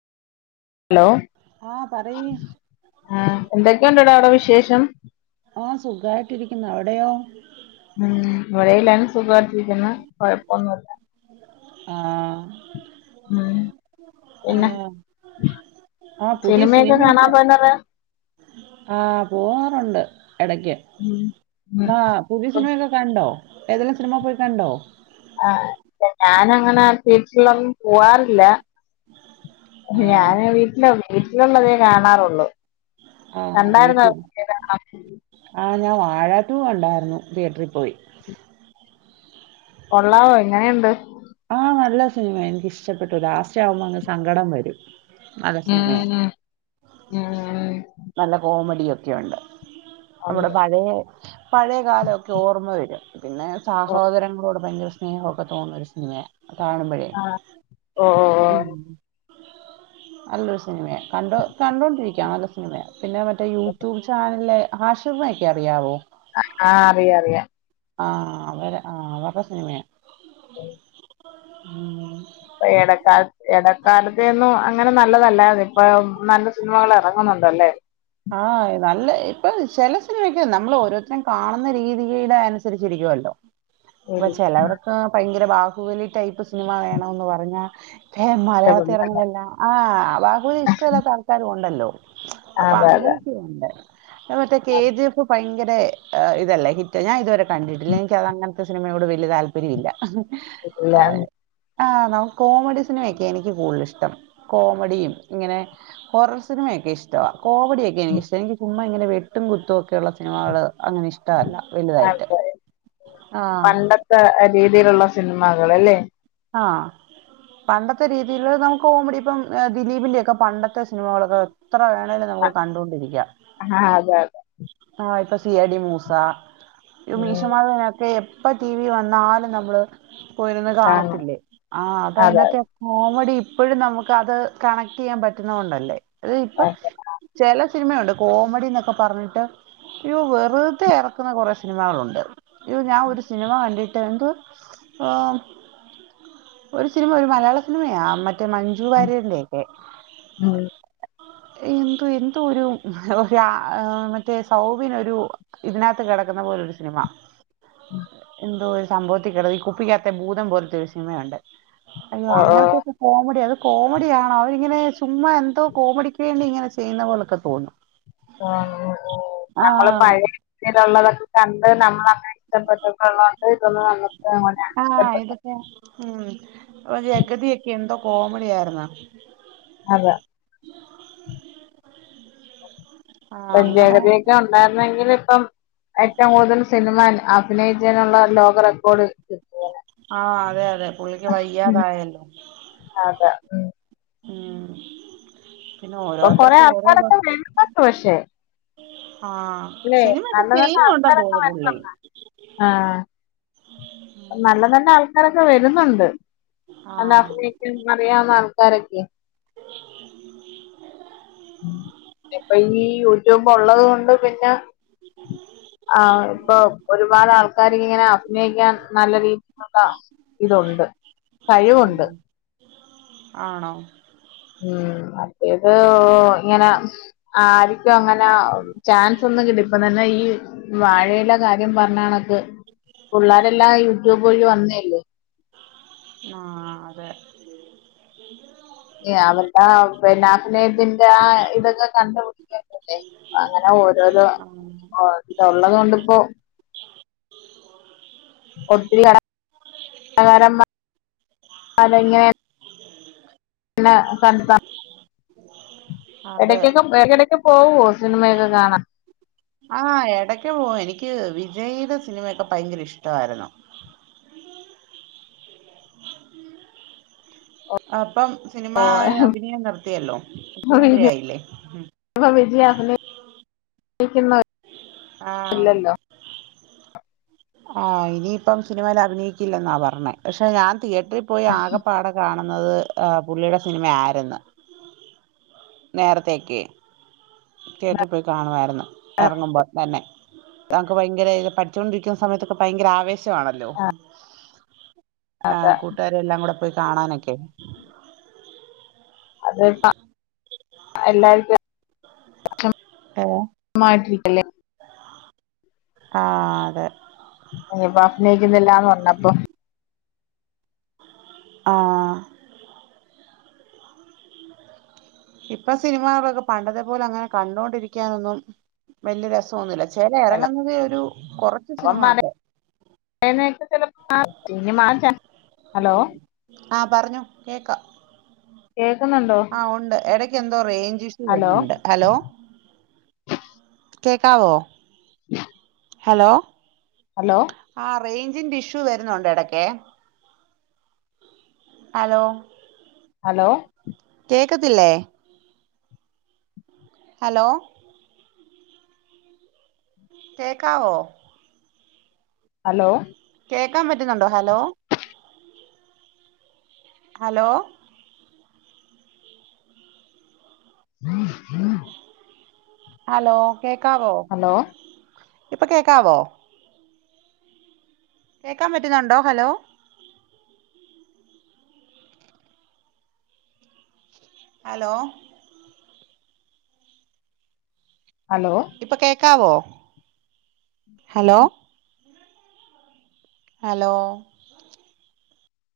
Hello ആഹ് പറയ് ആഹ് എന്തൊക്കെയുണ്ട്ടാ അവിടെ വിശേഷം ആഹ് സുഖായിട്ടിരിക്കുന്നു അവിടെയോ ഉം ഇവിടെ എല്ലാരും സുഖായിട്ടിരിക്കുന്നു കൊഴപ്പൊന്നുല്ല ആഹ് ഉം പിന്നെ ആഹ് ആഹ് പുതിയ സിനിമയൊക്കെ കാണാൻ പോവാറുണ്ടോ ആഹ് പോവാറുണ്ട് ഇടക്ക് ഉം ഉം ആഹ് പുതിയ സിനിമയൊക്കെ കണ്ടോ ഏതെങ്കിലും സിനിമ പോയി കണ്ടോ ആഹ് ഞാനങ്ങനെ തീയേറ്ററിലൊന്നും പോവാറില്ല ആഹ് ഞാന് വീട്ടില വീട്ടിലുള്ളതേ കാണാറുള്ളു ആഹ് കണ്ടായിരുന്നോ വീട്ടിൽ പുതിയൊരെണ്ണം ആഹ് ഞാൻ വാഴ ടു കണ്ടായിരുന്നു തിയേറ്ററിൽ പോയി കൊള്ളാവോ എങ്ങനെയുണ്ട് ആഹ് നല്ല സിനിമയാ എനക്ക് ഇഷ്ടപ്പെട്ടു ലാസ്റ്റ് ആവുമ്പോ അങ്ങ് സങ്കടം വരും നല്ല സിനിമയാ ഉം ഉം ഉം ഉം നല്ല കോമഡിയൊക്കെയുണ്ട് ഉം നമ്മുടെ പഴയ പഴയകാലമൊക്കെ ഓർമ്മ വരും പിന്നെ ഓ സാഹോദരങ്ങളോട് ഭയങ്കര സ്നേഹമൊക്കെ തോന്നുന്ന ഒരു സിനിമയ കാണുമ്പോഴേ ആഹ് ഓ ഓ ഓ നല്ലൊരു സിനിമയ കണ്ടോ കണ്ടോണ്ടിരിക്കാം പിന്നെ മറ്റേ യൂട്യൂബ് ചാനലിലെ ആശിർനെയൊക്കെ അറിയാവോ ആഹ് അറിയ അറിയാം ആഹ് അവരെ ആഹ് അവരുടെ സിനിമയാണ് ഉ ഉം ഇപ്പ എടക്കാൽത്ത് എടക്കാൽത്തെങ്ങും അങ്ങനൊന്നു നല്ലതല്ലായിരുന്നു ഇപ്പം നല്ല സിനിമകൾ എറങ്ങുന്നുണ്ട് അല്ലേ ആഹ് നല്ല ഇപ്പം ചില സിനിമക്ക് നമ്മൾ ഓരോരുത്തരേം കാണുന്ന രീതിയുടെ അനുസരി അനുസരിച്ചിരിക്കുയല്ലോ അപ്പൊ ചെലവർക്ക് ഭയങ്കര ബാഹുബലി ടൈപ്പ് സിനിമ വേണോന്നു പറഞ്ഞാ എ മലയാളത്തി ഇഷ്ടപ്പെടുന്നല്ലേ എറങ്ങുന്ന എല്ലാം ആ ബാഹുബലി ഇഷ്ടമല്ലാത്ത ആൾക്കാരും ഒണ്ടല്ലോ അപ്പൊ അതെ അതെ അങ്ങനെയൊക്കെ ഒണ്ട് മറ്റേ കെ ജി എഫ് ഭയങ്കര ഇതല്ലേ ഹിറ്റ് ഞാൻ ഇതുവരെ കണ്ടിട്ടില്ല എനിക്ക് അത് അങ്ങനത്തെ സിനിമയോട് വലിയ താല്പര്യമില്ല [inaudible] ആഹ് നമുക്കു കോമഡി സിനിമയൊക്കെ എനിക്ക് കൂടുതൽ ഇഷ്ടം കോമഡിയും ഇങ്ങനെ ഹോറൽ സിനിമയെ ഇഷ്ടവാ കോമഡിയൊക്കെ എനിക്കിഷ്ടവാ എനിക്ക് ചുമ്മായിങ്ങനെ വെട്ടും കുത്തുക്കെയുള്ള സിനിമകളങ്ങനെ ഇഷ് ഇഷ്ട്ടവല്ല വലുതായിട്ട് അതെ. ആ പണ്ടത്തെ രീതിയിലുള്ള സിനിമാകള് അല്ലെ! ആഹ് പണ്ടത്തെ രീതിയിലുള്ള കോമഡി ഇപ്പം ദിലീപിന്റെയൊക്കെ പണ്ടത്തെ സിനിമകളൊക്കെ എത്ര വേണേലും നമുക്ക് കണ്ടോണ്ടിരിക്കാം ആഹ് അതെ അതെ ആ ഇപ്പം സി ഐ ഡി മൂസ ഇ ഉം മീശമാധവനൊക്കെ എപ്പം ടി വി വന്നാലും നമ്മള് പോയിരുന്ന് കാണും കാണത്തില്ലേ ആ അത് അതെ അതിനാത്തെ- കോമഡി ഇപ്പഴും നമുക്ക് അത് കണക്ട് ചെയ്യാൻ പറ്റുന്നത് കൊണ്ടല്ലേ അത് ഇപ്പം അതെ ചെല സിനിമയുണ്ട് കോമഡിയെന്നൊക്കെ പറഞ്ഞിട്ട് അയ്യോ വെറുതെ എറക്കുന്ന കൊറെ സിനിമകളുണ്ട് യൊ ഞാൻ ഒരു സിനിമ കണ്ടിട്ട് എന്തുവാ ആ ഒരു സിനിമ ഒരു മലയാള സിനിമയാ മറ്റേ മണി മഞ്ജു ഉം വാര്യരിൻ്റെക്കെ ഉം. എന്തോ എന്തൊരു ഒരാ മറ്റേ സൗബിനൊരു ഇതിനാത്ത് കെടക്കുന്ന പോലൊരു സിനിമ അ എന്തോ ഒരു സംഭവത്തിൽ കിട ഈ കുപ്പിക്കാത്തെ ഭൂതം പോലത്തെ ഒരു സിനമയുണ്ട് അയ്യോ ഓ ഓ അങ്ങനത്തെകെ കോമഡി അത് കോമഡിയാണ് അവരിങ്ങനെ ചുമ്മാ എന്തോ കോമഡിക്ക് വേണ്ടി ഇങ്ങനെ ചെയ്യുന്നത് പോലൊക്കെ തോന്നും നമ്മള് ആഹ് പഴയ രീതിയിലൊള്ളതൊക്കെ കണ്ട് നമ്മൾ അങ്ങനെ [unintelligible] [inaudible] ആഹ് ഇതൊക്കെ ഉം ആ ജഗതിയൊക്കെ എന്തോ കോമഡി ആയിരുന്നു അതാ [inaudible] ആഹ് ഇപ്പം അങ്ങനെ ജഗതിയൊക്കെ ഒണ്ടായിരുന്നുയെങ്കിലിപ്പം ഏറ്റവും കൂടുതൽ സിനിമ അ അഭിനയിച്ചതിനുള്ള ലോക റെക്കോർഡ് കിട്ടും - ആഹ് അതെ അതെ പുള്ളിക്ക് വയ്യാതായല്ലോ അതാ ഉം ഉം പിന്നെ ഇപ്പം കൊറേ ഓരോരുത്തർക്കും ഓരോ ഭ- ആൾക്കാരൊക്കെ വരുന്നൊണ്ട് പക്ഷെ ആഹ് സിനിയൊക്കെ നല്ല ചെയ്യുന്നുണ്ടെന്നു തോന്നുന്നു പുള്ളി ആഹ് നല്ലനല്ല ഉം ആൾക്കാരൊക്കെ വരുന്നൊണ്ട് നല്ല ആഹ് അഭിനയിക്കാൻ അറിയാവുന്ന ആൾക്കാരൊക്കെ ഇപ്പ ഈ യൂട്യൂബ് ഒള്ളത് കൊണ്ട് പിന്നെ ആഹ് ഇപ്പൊ ഒരുപാട് ആൾക്കാര് ഇങ്ങനെ അഭിനയിക്കാൻ നല്ല രീതിയിലുള്ള ഇതൊണ്ട് ആന്നോ ആണോ ഉം മറ്റേത് ഇങ്ങനെ ആരിക്കും അങ്ങനെ ചാൻസൊന്നും കിട്ടി ഇപ്പ തന്നെ ഈ വാഴയിലെ കാര്യ- ര്യംപറഞ്ഞകണക്ക് പിള്ളേരെല്ലാം യൂട്യൂബ് വഴി വന്നേല്ലേ ആഹ് അതെ അവരുടെ ആഹ് പിന്നെ അഭിനയത്തിന്റെ ആ ഇതൊക്കെ കണ്ട കുട്ടികളല്ലേ അങ്ങനെ ഓരോരോ ആഹ് ഇതൊള്ളത് കൊണ്ടിപ്പോ ഒത്തിരി നേരം [unintelligible] അതങ്ങനെ പിന്നെ [unintelligible] അതെ ഇടക്കൊക്കെ പോവ്വോ സിനിമയക്കെ കാണാൻ ആഹ് എടക്ക് പോവും എനിക്ക് വിജയീടെ സിനിമയക്കെ ഭയങ്കര ഇഷ്ടവാരുന്നു അപ്പം സിനിമാ അഭിനയം നിർത്തിയല്ലോ മുഖ്യമന്ത്രിയായില്ലേ ഇപ്പം വിജയ് [unintelligible] ആഹ് ഇല്ലല്ലോ ആഹ് ഇനിയിപ്പം സിനിമയിൽ അഭിനയിക്കില്ലെന്നാ പറഞ്ഞെ പക്ഷെ ഞാൻ തിയേറ്ററി പോയി ആകെ പാടെ കാണുന്നത് ആഹ് പുള്ളീടെ സിനിമ ആര്ന്ന് നേരത്തേക്കെ തിയേറ്ററി പോയി കാണുവാരുന്നു എറങ്ങുമ്പം തന്നെ നമുക്ക് ഭയങ്കരെ ഇത് പഠിച്ചോണ്ടിരിക്കുന്ന സമയത്തൊക്കെ ഭയങ്കര ആവേശം ശം ആണല്ലോ ആഹ് കൂട്ടുകാരെല്ലാം കൂടെ പോയി കാണാനെക്കെ അത് ഇപ്പ ആഹ് എല്ലാര്ക്കും ഏഹ് മാട്ടിരിക്കല്ലേ ആഹ് അതെ ഇനീപ്പ അഭിനയിക്ക്‌ന്നില്ലാന്ന് പറഞ്ഞപ്പം ആഹ് ഇപ്പ സിനിമകളൊക്കെ പണ്ടത്തെ പോലെ അങ്ങനെ കണ്ടോണ്ടിരിക്കാനൊന്നും വല്യ രസം ഒന്നുല്ല ചെല എറങ്ങുന്നതിലൊരു കൊറച്ച് സിനിമാക്കെ അങ്ങനെയൊക്കെ ചെലപ്പം മാറ്റും ഇനി മാറ്റാം ഉം ആഹ് പറഞ്ഞൊ കേക്കാം കേക്ക്‌ന്നൊണ്ടോ ആഹ് ഒണ്ട് എടയ്ക്ക് എന്തോ റേഞ്ച് ഇഷ്യൂ വരുന്നുണ്ട് ഹലോ കേക്കാവോ ഉ [unintelligible] ഹലോ ഹലോ ആഹ് റേഞ്ചിന്റെ ഇഷ്യൂ വരുന്നൊണ്ട് എടക്കേ ഹലോ ഹലോ കേക്കത്ത്ല്ലേ ഹലോ കേക്കാവോ ഹലോ കേക്കാൻ പറ്റുന്നൊണ്ടോ ഹലോ ഹലോ ആ [unintelligible] ഹലോ കേക്കാവോ ഹലോ ഇപ്പ കേക്കാവോ കേക്കാൻ പറ്റുന്നൊണ്ടോ ഹലോ ഹലോ ഹലോ ഇപ്പ കേക്കാവോ ഹലോ ഹലോ